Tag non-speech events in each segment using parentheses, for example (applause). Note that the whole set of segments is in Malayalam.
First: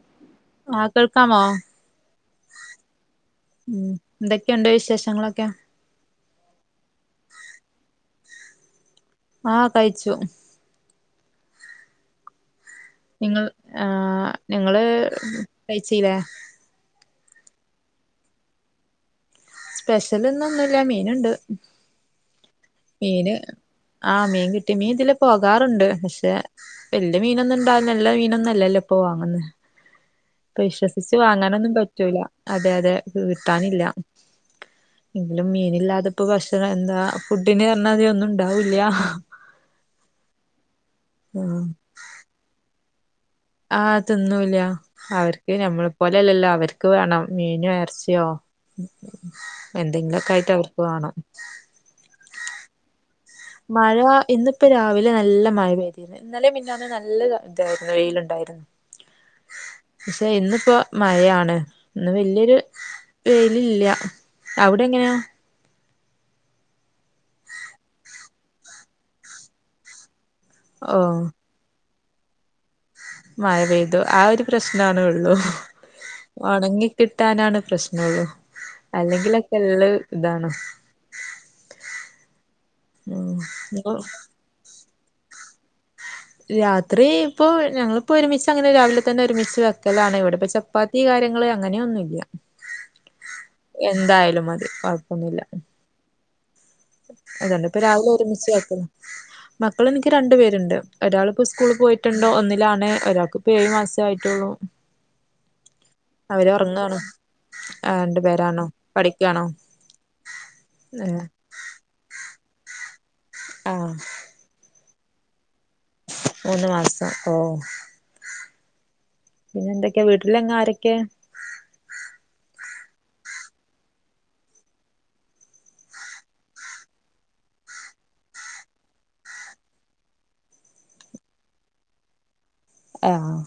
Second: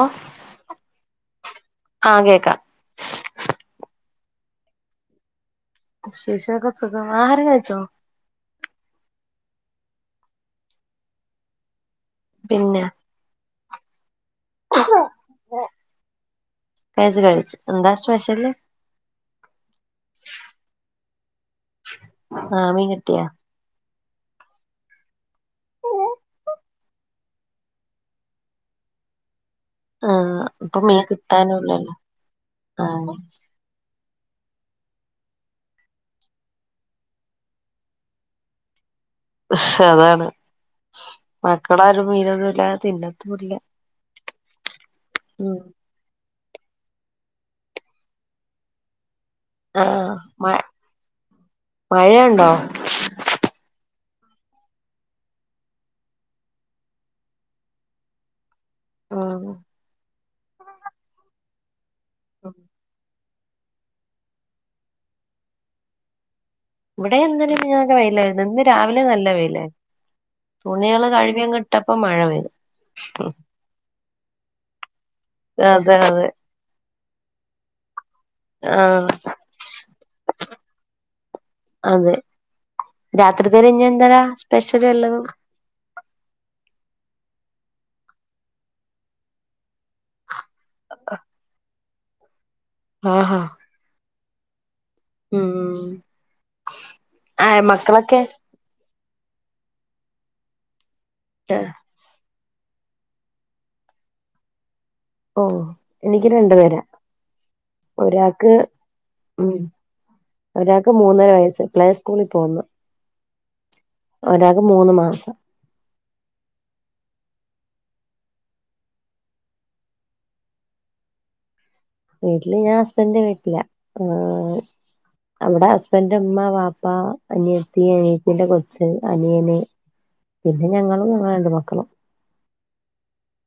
ഓ ആഹ് കേൾക്കാമോ? ആഹ് കേക്കാം ഉം എന്തൊക്കെണ്ട് വിശേഷങ്ങളൊക്കെ. ശേഷൊക്കെ സുഖമാ ആഹാരം കയ്ച്ചോ? ആഹ് കയ്ച്ചു. പിന്ന. നിങ്ങൾ ആ നിങ്ങള് കയ്ചീല്ലേ? കയ്ച്ച്, കയ്ച്ചു. എന്താ സ്പെഷല്? സ്പെഷ്യല് ന്ന് ഒന്നുല്ല മീന്ണ്ട് ആഹ് മീൻ കിട്ടിയാ മീന്. ആ മീൻ കിട്ടി മീൻ ഇതിലെ പോകാറുണ്ട്. പഷെ വല്യ മീനൊന്നുംണ്ടാവില്ല നല്ല മീനൊന്നും ല്ലല്ലോ ഇപ്പോ വാങ്ങ്ന്നെ. ആഹ്. ഇപ്പൊ മീൻ വിശ്വസിച്ച് വാങ്ങാനൊന്നും കിട്ടാനുംല്ലല്ലോ പറ്റൂല. അതെ, അതെ ആഹ് കിട്ടാനില്ല. ന്നാലും മീനില്ലാതപ്പോ ഭക്ഷണം എന്താ ഫുഡ്‌ന് പറ്ഞ്ഞാതിരി ഒന്നും ഉണ്ടാവൂല്ല്യ. ഹ അതാണ് ഉം മക്കളാരും മീനൊന്നു ല്ലാതെ തിന്ന ആഹ് ത് ന്നൂല്ല അവര്ക്ക് ഉം ഞമ്മളെ പോലല്ലല്ലോ അവര്ക്ക് വേണം മീനും എറ് ചിയോ. എന്തെങ്കിലൊക്കെ ആയിട്ട് അവർക്ക് വേണം. മഴേണ്ടോ? മഴ ഇന്നിപ്പ രാവിലെ നല്ല മഴ പെയ്ത്. ഇന്നലെ മിനിഞ്ഞാന്നും നല്ല താ തായിര്ന്നു വെയില്ണ്ടായിരുന്നു. ആഹു. ക്ഷേ ഇന്ന്പ്പൊ മഴയാണ് ഇന്ന് വല്യൊര്. വെയിലില്ല. അവിടെങ്ങന? ഇവിടെ ഇന്നലേം മിനിയാന്ന്ക്കെ വെയിലായിര്ന്ന് ഇന്ന് രാവില നല്ല വെയിലായിരുന്നു. തുണിയേള് ഓഹ് കഴ്കിയങ്ട് ട്ടപ്പ മഴ പെയ്തു. മഴ പെയ്തു ആ ഒരു പ്രശ്നാണോള്ളൂ. അതെ, അതെ. ഒണങ്ങി കിട്ടാനാണ് പ്രശ്നൊള്ളൂ.. ആഹ് അല്ലെങ്കിലൊക്കെ ള്ള് ഇതാണ്. അതെ രാത്രിത്തേന് ഉം ഞ്ഞിന്തേരാ സ്പെഷ്യല് വല്ലതും. രാത്രി ഇപ്പോ ഞങ്ങള്പ്പോ ഒരുമിച്ച് അങ്ങനെ രാവിലെ തന്നെ ഒരുമിച്ച് വെക്കലാണ്. ഇവിടെപ്പ ചപ് പ്പാത്തി കാര്യങ്ങള് അങ്ങനെയൊന്നുല്ല. ആഹ. എന്തായാലും മതി കൊഴ്പ്പൊന്നുല്ല ആഹ് അതണ്ട് പ്പൊ രാവിലെ മക്കളൊക്കെ ഒരുമിച്ച് വെക്കും. മക്കള്ൻക്ക് രണ്ടു പേരുണ്ട് ഒരാള്പ്പോ സ്കൂള് പോയിട്ടുണ്ട് ഒന്നിലാണ്. ഒരാക്ക് ഇപ്പോ ഏഴ് മാസേ ആയിട്ടൊള്ളു ഓഹ് എനിക്ക് രണ്ടു പേരാ ആ രണ്ടു ഒരാക്ക് പേരാണോ പഠിക്കാണോ ഉം ഒരാക്ക് ഏഹ് മൂന്നര വയസ്സ് പ്ലേ സ്കൂളി പോന്നു ആഹ് ഒരാക്ക് മൂന്ന് മാസം മൂന്ന് മാസം ഓഹ് പിന്നെ എന്തൊക്കെയാ വീട്ടിലെങ്ങാരൊക്കെയാ വീട്ടില് ഞാൻ ഹസ്ബൻഡ്ന്റെ വീട്ടില. ആഹ് അവ്ടെ ഹസ്ബൻഡറ്ന്റെ മ്മ വാപ്പ അനിയത്തി അനിയത്തിന്റെ കൊച്ച് അനിയന് പിന്നെ ഞങ്ങളും ഞങ്ങള്ടെ രണ്ട് മക്കളും ആഹ്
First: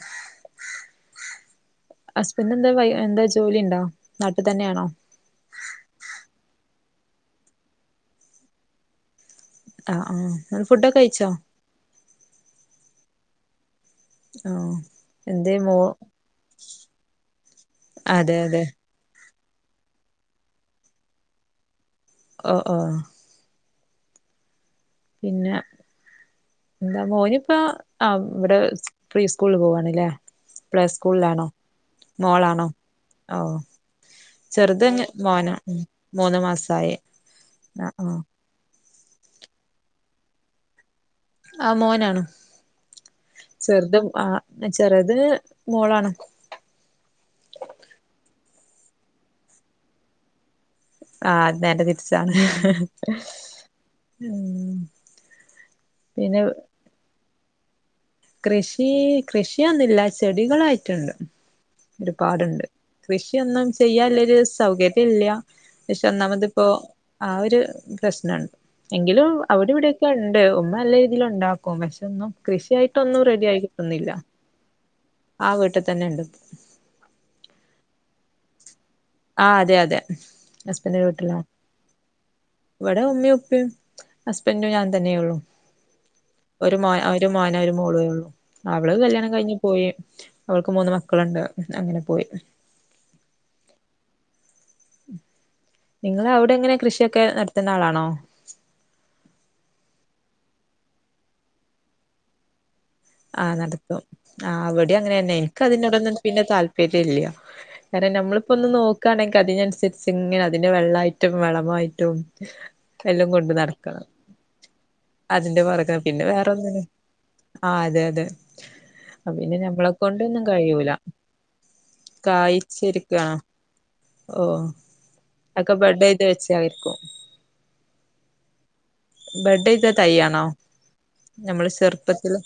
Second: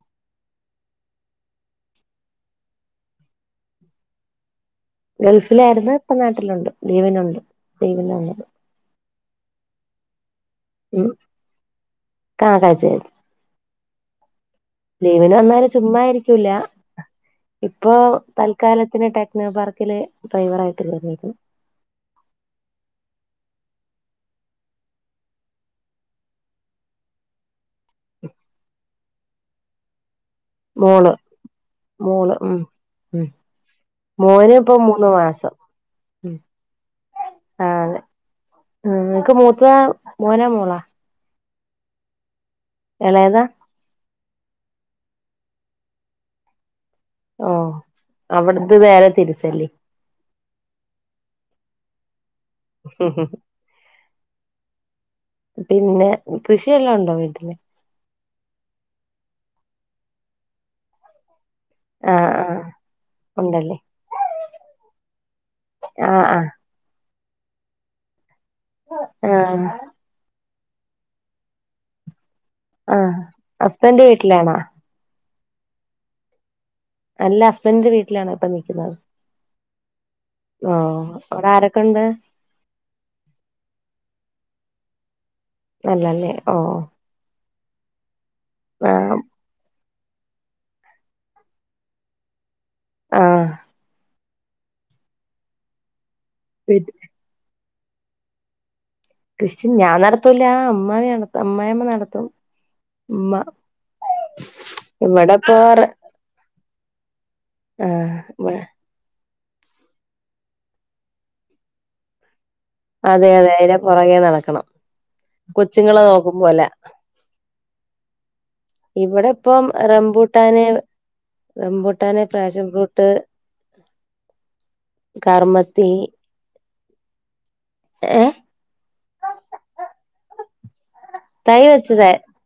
ഹസ്ബൻഡ് ന്താ വയ് എന്താ ജോലി ണ്ടോ നാട്ടി തന്നെയാണോ ഗൾഫിലായിര്ന്ന് ഇപ്പ നാട്ടിലുണ്ട് ലീവ്ന് ഉണ്ട്. ലീവിന് വന്നത് ആഹ് ആഹ് ഫുഡൊക്കെ കയ്ച്ചോ ആഹ് കയ്ച്ച് കയ്ച്ച് ആഹ് ലീവിന് വന്നാല് ചുമ്മായിരിക്കൂല ഇപ്പൊ അതെ അതെ തൽക്കാലത് ത്തിന് ടെക്നോ പാർക്കില് ഡ്രൈവറായിട്ട് കേറീക്ക്ണ് ഓ ഓഹ് പിന്നെ എന്താ മോനിപ്പ ആ ഇവിടെ പ്രീ സ്കൂളിൽ പോവണല്ലേ പ്ലേ മോള് സ്കൂളിലാണോ മോള് ഉം മോളാണോ ഉം ഓ മോന് ഇപ്പൊ ചെറുതങ്ങ് മൂന്ന് മോന മാസം മ് ഉം മൂന്ന് മാസായി ആഹ് ആഹ് ഉം നിനക്ക് മൂത്ത മോനാ മോളാ ആഹ് മോനാണ് എളേതാ ചെറുത് ആ ചെറുതിനു മോളാണ് ഓ അവിടുത് വേറെ തിരിച്ചല്ലി ആഹ അത് നേരെ തിരിച്ചാണ് ഉം പിന്നെ കൃഷിയെല്ലാം ഉണ്ടോ വീട്ടില് കൃഷി കൃഷിയൊന്നുമില്ല ചെടികളായിട്ടുണ്ട് ആ ആ ഒരുപാടുണ്ട് കൃഷിയൊന്നും ഉണ്ടല്ലേ ചെയ്യാല്ലൊരു സൗകര്യ ഇല്ല ആ ആ പക്ഷെന്നാമതിപ്പോ ആ ഒരു പ്രശ്നമുണ്ട് എങ്കിലും ആ അവിര് ഇവിടെ ക്കെ ഉണ്ട് ഉമ്മ നല്ല രീതിയിൽ ഉണ്ടാക്കും പക്ഷെ ഒന്നും ആ കൃഷിയായിട്ടൊന്നും റെഡി ആയി ഹസ്ബൻഡ് കിട്ടുന്നില്ല വീട്ടിലാണോ ആ വീട്ടിൽ തന്നെ ഉണ്ട് അല്ല ഹസ്ബൻഡിന്റെ വീട്ടിലാണ് ഇപ്പൊ നിക്കുന്നത് ആഹ് അതെ അതെ ഓ ഹസ്ബെന്റിന്റെ വീട്ടിലാ അവിടെ ആരൊക്കെണ്ട് ഇവിടെ ഉമ്മയും ഉപ്പയും ഹസ്ബൻറും ഞാൻ തന്നെയെ ഉള്ളു അല്ലല്ലേ ഓ ഒരു മോൻ ഒരു മോനു ഒരു മോളേ ഉള്ളൂ ആ അവള് കല്യാണം കഴിഞ്ഞഞ് പോയി ഓൾക്ക് മൂന്ന് മക്കളുണ്ട് അങ്ങനെ പോയി ആഹ് നിങ്ങളവിടെങ്ങനെ കൃഷിയൊക്കെ നടത്തുന്ന ആളാണോ കൃഷി ഞാൻനടത്തൂല അമ്മാവി അമ്മായിമ്മ നടത്തും ഉമ്മ ആഹ് നടത്തും ആഹ് ഇവിടേം അങ്ങനെ തന്നെ ഇവിടെപ്പോ എനിക്ക് അതിനോടൊന്നും പിന്നെ താല്പര്യല്ല്യ കാരണം നമ്മളിപ്പോ ആ ഒന്ന് നോക്ക ക്കാണെങ്കിൽ അതിനനുസരിച്ച് ഇങ്ങനെ അതിന്റെ വെള്ളമായിട്ടും വളമായിട്ടും എല്ലാം അതെ അതെ കൊണ്ട് അതിന്റെ നടക്കണം പുറകെ നടക്കണം അതിന്റെ പുറകെ കൊച്ചുങ്ങളെ പിന്നെ നോക്കും വേറെ പോലെ ഒന്നിനും ആഹ് അതെ അതെ ഇവിടെ പിന്നെ ഇപ്പം ഞമ്മളെ കൊണ്ടൊന്നും റംബൂട്ടാന് കഴൂല റംബൂട്ടാന് പാഷൻ ഫ്രൂട്ട് കായിച്ചിരിക്ക ഓ കർമ്മത്തി (inaudible) വെച്ച് ആയിപ്പോ (inaudible) ഏ ബഡ് ചെയ്ത തൈയാണോ തൈ നമ്മള് വെച്ചത് ചെറുപ്പത്തില്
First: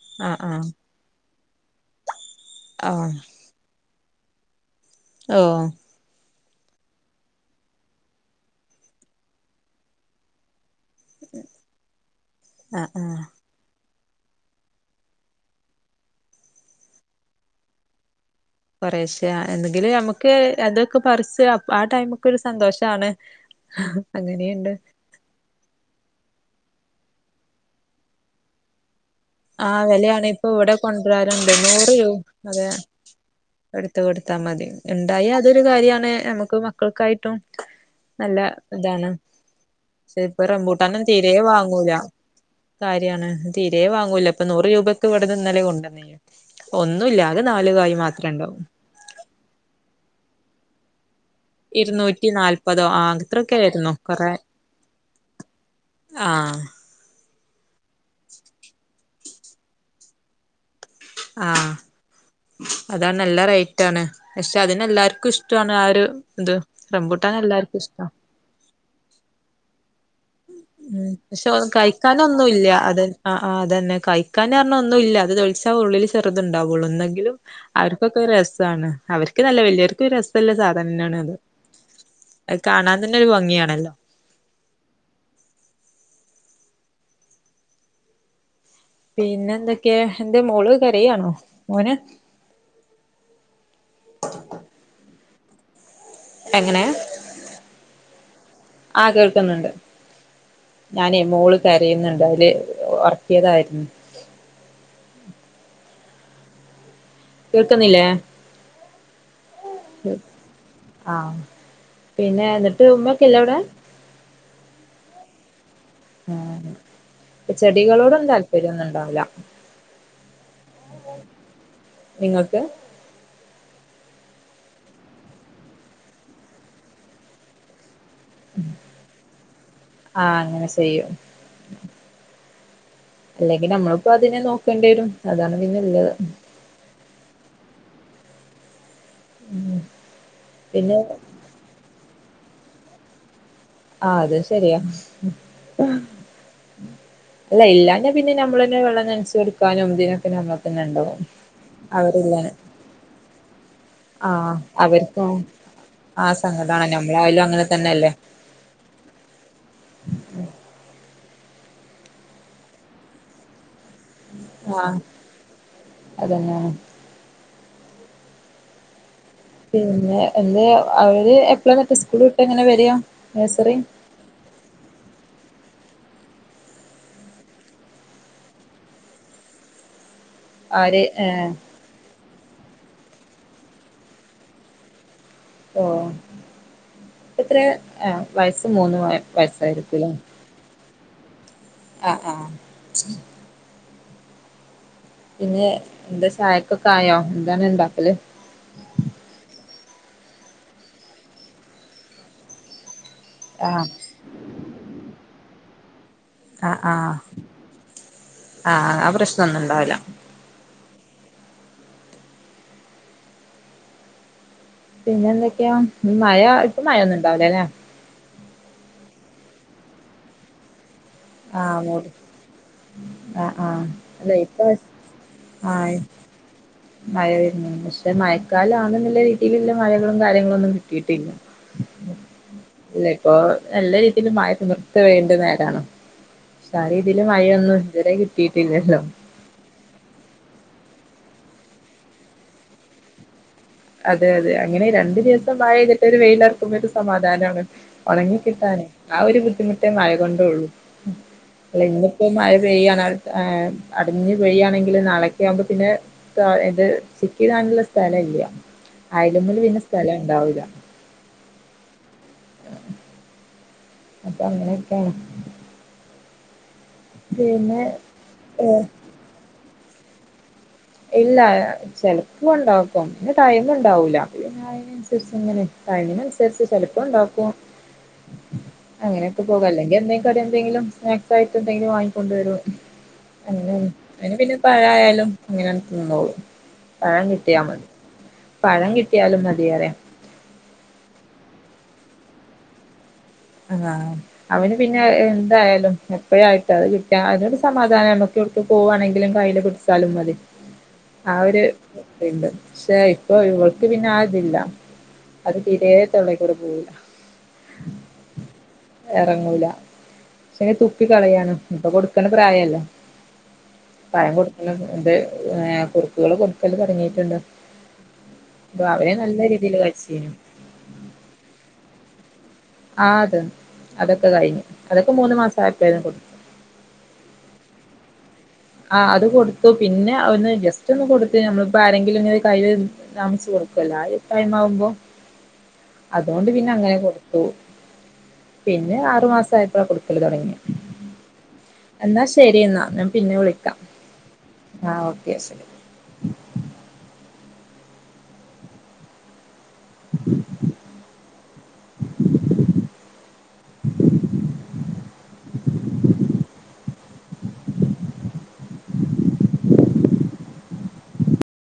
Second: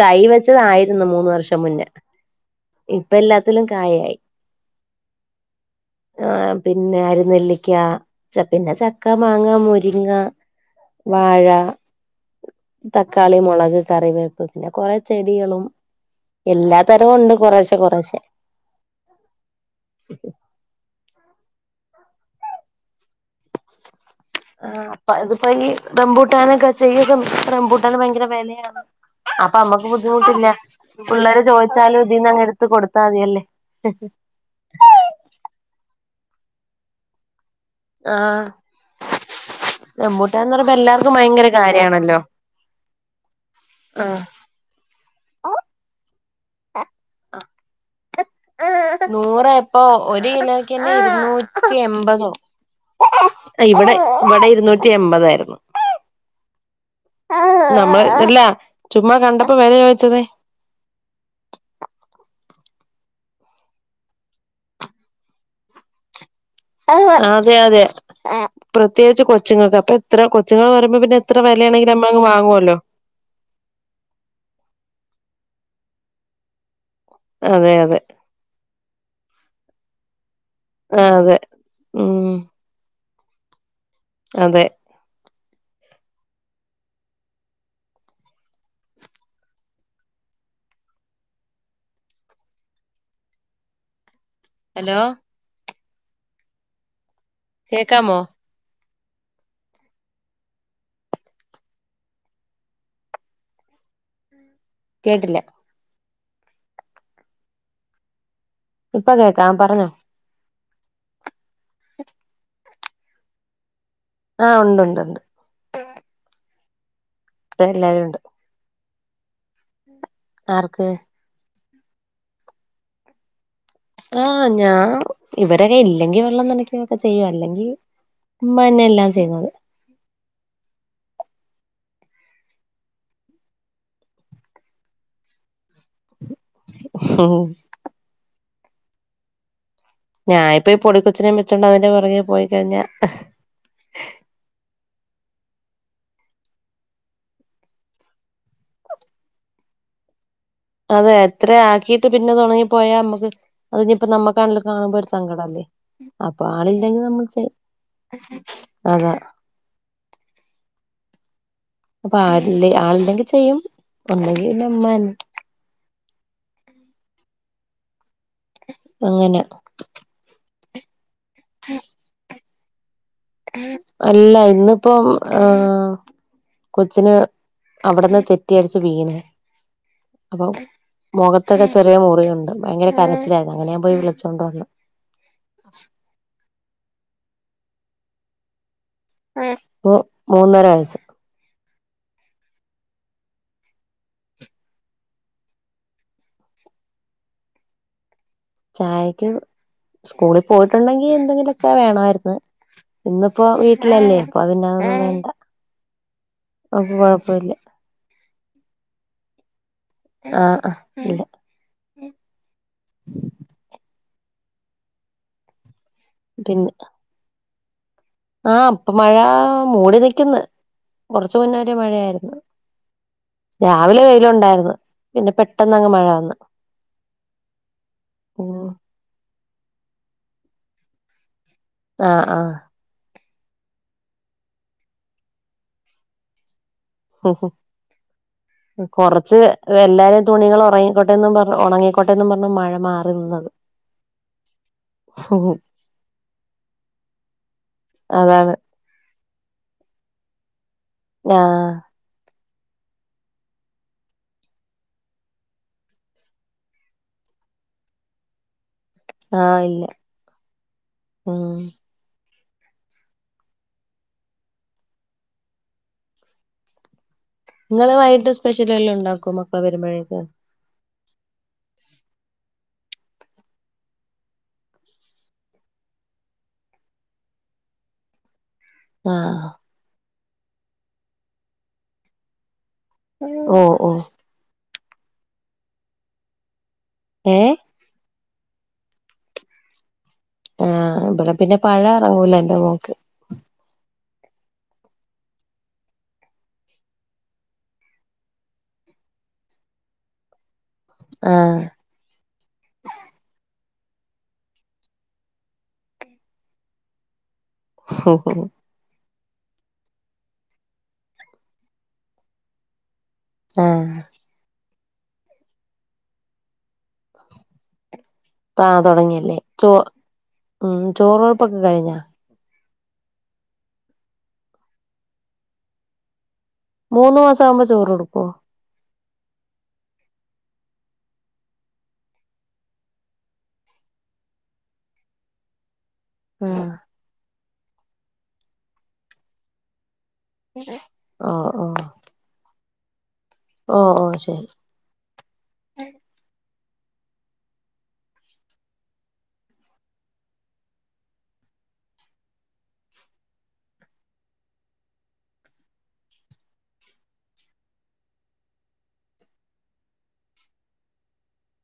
തൈ ആഹ് ആഹ് വെച്ചതായിരുന്നു മൂന്ന് വർഷം മുന്നേ ഇപ്പ ആഹ് എല്ലാത്തിലും കായായി ഓ ആ പിന്നെ അരുനെല്ലിക്ക പിന്നെ ചക്ക മാങ്ങ മുരിങ്ങ വാഴ ആഹ് ആഹ് തക്കാളി മുളക് കറിവേപ്പില പിന്നെ കൊറെ ചെടികളും എല്ലാ തരവും ഉണ്ട് കുറശ്ശെ കുറശ്ശെ കൊറെശെ എന്തെങ്കില് നമ്മുക്ക് അതൊക്കെ പറിച്ച് ആ ടൈംക്ക് ഒരു സന്തോഷമാണ് (inaudible) ആ അങ്ങനെയുണ്ട് അപ്പ ഇതിപ്പോ ഈ റംബൂട്ടാനൊക്കെ ചെയ്തും റംബൂട്ടൻ ഭയങ്കര വിലയാണ് അപ്പൊ ആ അമ്മുക്ക് വെലയാണ് ഇപ്പൊ ബുദ്ധിമുട്ടില്ല ഇവിടെ പിള്ളേരെ കൊണ്ടുവരാറുണ്ട് ചോദിച്ചാലും ഇതിന്ന് ആ എടുത്ത് കൊടുത്താൽ മതിയല്ലേ എടുത്ത കൊടുത്താൽ മതി ഉണ്ടായി അതൊരു കാര്യാണ് നമുക്ക് മക്കൾക്കായിട്ടും നല്ല ആഹ് ഇതാണ് ഇപ്പൊ റംബൂട്ടാൻന്ന് പറയുമ്പോ റബൂട്ടാനും എല്ലാർക്കും തീര ഭയങ്കര വാങ്ങൂല കാര്യാണല്ലോ കാര്യമാണ് തീരെ വാങ്ങൂല ഇപ്പൊ നൂറ് രൂപയ്ക്ക് ഇവിടന്ന് ഇന്നലെ കൊണ്ടുവന്ന ഒന്നുമില്ല ആകെ നാല് കായി മാത്രേ ഉണ്ടാവും (inaudible) നൂറ് ആയപ്പോൾ ഒരു കിലോക്ക് തന്നെ ഇരുനൂറ് ഇരുനൂറ്റി അമ്പത് ഇരുന്നൂറ്റി നാല്പതോ ആ അത്രൊക്കെ ആയിരുന്നു ഇവിടെ ഇവിടെ ഇരുന്നൂറ്റി എമ്പതായിരുന്നു ആഹ് (inaudible) നമ്മള് ഇല്ല ചുമ്മാ കണ്ടപ്പോ വെല ചോയ്ച്ചതെ ആഹ് അതാണ് നല്ല റേയ്റ്റാണ് പക്ഷെ അതിനെ എല്ലാര്ക്കും ഇഷ്ടാണ് ആഹ് ഒരു ഇത് ആഹ് റംബൂട്ടാൻ അതെ എല്ലാർക്കും അതെ ഇഷ്ടാ പ്രത്യേകിച്ച് കൊച്ചുങ്ങക്ക് അപ്പെത് ത്ര കൊച്ചുങ്ങൾ പറയുമ്പോൾ ഉം പിന്നെ എത്ര വെലയാണെങ്കിലും നമ്മ അങ് വാങ്ങുവല്ലോ അഹ് ആഹ് അതന്നെ കയ്ക്കാൻ ന്ന്പറഞ്ഞ ഒന്നും ഇല്ല അത് തൊളിച്ചാ ഉള്ളില് ചെറുതുണ്ടാവുള്ളൂ എന്നെങ്കിലും അതെ അതെ അവര്ക്കൊക്കെ രസാണ് അവര്ക്ക്ന്നല്ല വലിയവർക്കും രസല്ലേ ആ സാധനന്നെയാണ് അത് അതെ ഉം അത് കാണാൻ തന്നെ ഒരു ഭംഗിയാണ അതെ പിന്നെ എന്തൊക്കെയാ എന്തെ മോള് കരയാണോ മോന് ഹലോ എങ്ങനെ കേക്കാമോ ആഹ് കേൾക്കുന്നുണ്ട് ഞാൻ മോള് കരയുന്നുണ്ട് അതില് ഒറക്കിയതാരുന്നു കേട്ടില്ല കേൾക്കുന്നില്ലേ ഇപ്പ കേക്കാം പറഞ്ഞോ ആഹ് പിന്നെ ന്ന്ട്ട് ഉമ്മക്കില്ല്യേവടെ? ആഹ് ഉണ്ട് ഉണ്ട് ഉണ്ട്. ആഹ് ഇപ്പ എല്ലാരും ഉണ്ട് ചെടികളോടൊന്നും താല്പര്യോന്നും ണ്ടാവൂലാ. ആർക്ക്? നിങ്ങൾക്ക്. ആഹ് ഞാൻ ഇവരൊക്കെ ഇല്ലെങ്കി വെള്ളം നനയ്ക്കുവൊക്കെ ചെയ്യും അല്ലെങ്കി ഉമ്മന്നെ എല്ലാം ചെയ്യുന്നത്. ആഹ് അങ്ങനെ സേയ്യും. അല്ലെങ്കി ന്നമ്മള്പ്പോ അതിനെ നോക്കേണ്ടി വരും അതാണ് പിന്നെള്ളത്. ഓഹ് ഉം ഞായിപ്പോ ഈ പൊടി കൊച്ചിനേം വെച്ചോണ്ട് അതിന്റെ പുറകെ പോയിക്കഴിഞാ അഹ് ആഹ് അതും ശെരിയാ. അല്ല ഇല്ലാഞാ പിന്നെ ഞമ്മളന്നെ വെള്ളം നൻച്ച് കൊടുക്കാനും ഇതിനൊക്കെ നമ്മ അതെ അത്രെ ആക്കീട്ട് പിന്നെ അത് ഒണങ്ങി പോയാ മ്മക്ക് അത്ഞ്ഞിപ്പോ ആഹ് നമ്മക്കാണെലും കാണുമ്പോ ഒരു അവർക്കും സങ്കടല്ലേ ആഹ് അപ്പൊ സങ്കടാണ് ആളില്ലെങ്കി നമ്മള് നമ്മളായാലും ചെയ് അങ്ങനെ തന്നെയല്ലേ അതാ (inaudible) അപ്പൊ ആര്ല്ലേ ആള്ണ്ടേങ്കി ചെയ്യും ഉണ്ടെങ്കി പിന്നെ ഉമ്മന്നെ. അതന്നെ. അങ്ങനാ പിന്നെ എന്തെ അവര് എപ്പളാ മറ്റേ സ്കൂള് വിട്ട് എങ്ങനെ വര്ആ? അല്ല ഇന്ന്പ്പം ആഹ്. കൊച്ചിന് അവട്ന്ന് തെറ്റി അടിച്ച് വീണേ. അപ്പൊ ആര് ഏ മൊഖത്തൊക്കെ ചെറിയ മുറിയുണ്ട്, ഭയങ്കര കരച്ചിലാരുന്നു അങ്ങനെ ഞാൻ പോയി വിളിച്ചോണ്ട് വന്നു. ഓഹ് എത്രെ ആഹ് വയസ് മൂന്ന് പായം. പ്പോ മൂന്നര വയസ്. ആഹ് ആഹ്. പിന്നെ ന്താ ചായകൊക്കേ ആയോ എന്താണ് ണ്ടാക്കല്? ചായക്ക് സ്കൂളി പോയിട്ടുണ്ടെങ്കി എന്തെങ്കിലൊക്കെ വേണാര്ന്ന് ഇന്ന് പ്പൊ ആ വീട്ടിലല്ലേ അപ്പൊ പിന്നേ അതൊന്നും വേണ്ട. അ നമുക്ക് ആഹ് കൊഴപ്പമില്ല ആഹ് ആ പ്രശ്നൊന്നും ഉണ്ടാവൂലാ. ആഹ് അ ഇല്ല. പിന്നെ എന്തൊക്കെയാ മയ പിന്നെ ഇപ്പ മയന്നുണ്ടാവുലലേ. ആഹ് ഇപ്പൊ മഴ മൂടി നിക്കുന്ന് കൊർച്ചു ആ മുന്നേരേ മൂടി മഴയായിരുന്നു. ആ ആ രാവിലെ അല്ല ഇപ്പ വെയിലുണ്ടായിരുന്നു, പിന്നെ പെട്ടെന്ന് അങ്ങ് മഴ വന്ന്. മയ വര്ന്നു പക്ഷെ മയക്കാല ഉം ആണെന്നുള്ള രീതിയിലുള്ള മയകളും കാര്യങ്ങളൊന്നും കിട്ടീട്ടില്ലാ. ആഹ് ആഹ്. ഇല്ല ഇപ്പൊ നല്ല രീതീല് മയ നിർത്ത വേണ്ട നേരാണ്. ആ ഇതില് മഴയൊന്നും ഇതുരെ കിട്ടിയിട്ടില്ലല്ലോ. എല്ലാരേ തുണികള് ഒറങ്ങിക്കോട്ടെ എന്നും പറ ഒണങ്ങിക്കോട്ടെ എന്നും പർഞ് മഴ മാറി നിന്നത്. അതെ അതെ അങ്ങനെ രണ്ടു ദിവസം മയയ്തിട്ട് ഒരു വെയിലർക്കുമ്പ ഒരു സമാധാനാണ് ഒണങ്ങി അതാണ് കിട്ടാനേയ്. ആഹ് ഒര് ബുദ്ധിമുട്ടേ മയ കൊണ്ടൊള്ളൂ. നാ ഇന്ന്പ്പോ മയ പെയ്യാണ് അടിഞ്ഞ് പെയ്യാണെങ്കില് നാളെക്ക് ആവുംമ്പോ പിന്നെ ഇത് ചിക്കി കാണുള്ള സ്ഥലം ഇല്ല ആയിട മുല് ആഹ് പിന്നെ ഇല്ല സ്ഥലം ഉണ്ടാവില്ല ഉം അപ്പൊ അങ്ങനെയൊക്കെ ആണ് പിന്നെ നിങ്ങള് വൈട്ട് സ്പെഷ്യൽ ഏഹ് എല്ലാം ഉണ്ടാക്കോ മക്കളെ വരുമ്പോഴേക്ക് ഇല്ല ചെലപ്പ ഉണ്ടാക്കും പി ടൈം ഉണ്ടാവൂല അനുസരിച്ച് ഇങ്ങനെ കഴിഞ്ഞനുസരിച്ച് ചിലപ്പോ ഉണ്ടാക്കും അങ്ങനെയൊക്കെ ആഹ് പോക അല്ലെങ്ക എന്തെങ്കും എന്തെങ്കിലും സ്നാക്സയിട്ട് എന്തെങ്കിലും വാങ്ങിക്കൊണ്ട വരോ ഓ അങ്ങനെ ഓ അങ്ങനെ പിന്നെ പഴ ആയലും അങ്ങനെ തന്നോളൂ പഴം ഏ കിട്ടിയാൽ മതി പഴം കിട്ടിയാലും മതിയേറെ ആഹ് ഇവിടെ പിന്നെ പഴം ഇറങ്ങൂല എന്റെ മോക്ക് (unintelligible) അവന് പിന്നെ എന്തായാലും എപ്പഴായിട്ട് അത് കിട്ട അതിനൊരു സമാധാനം നൊക്കെ ഇടുക്ക് പോവുകവാണെങ്കിലും കയ്യിൽ കിട്ട സാല മതി ആഹ് ഒരു ണ്ട് പക്ഷേ ഇപ്പൊ ഇവൾക്ക് പിന്നെ ആതില്ല അത് തിരേ തള്ളക്കൂടെ പോവില്ല (unintelligible) ഇറങ്ങൂല പക്ഷെ തുപ്പി കളയാണ് ഇപ്പൊ കൊടുക്കണ്ട പ്രായല്ലോ ആഹ് ഭയം കൊടുക്കല എ കുറുക്കുകൾ കൊടുക്കല് തുടങ്ങിയിട്ടുണ്ട് ആഹ് അപ്പൊ അവേ തുടങ്ങിയല്ലേ നല്ല ചോ രീതിയിൽ കഴിച്ച ന്യൂ ഉം ചോറ് ഉഴപ്പൊക്കെ കഴിഞ്ഞാ ആഹ് അത അതൊക്കെ കഴിഞ്ഞു അതൊക്കെ മൂന്ന് മാസം ആയപ്പോയി കൊടുത് മൂന്ന് മാസം ആവുമ്പോ ചോറ്ടുക്കുവോ ആഹ് അത് കൊടുത്തു പിന്നെ ഒന്ന് ജസ്റ്റ് ഒന്ന് കൊടുത്ത് നമ്മളിപ്പോ ആരെങ്കിലും ഇങ്ങ കയ്യിൽ താമിച്ച് കൊടുക്കലോ ആയൊരു ടൈംമാവുമ്പോ അതുകൊണ്ട് പിന്നെ ആഹ് അങ്ങനെ കൊടുത്തു പിന്നെ ആറു മാസ ആപ്പോഴാ കൊടുക്കല് തുടങ്ങി ആഹ് ഓഹ് എന്നാ ശരി എന്നാ ഞാൻ പിന്നെ വിളിക്ക ഓഹ് ഓഹ് ശരി ആഹ് ഓക്കെ ശരി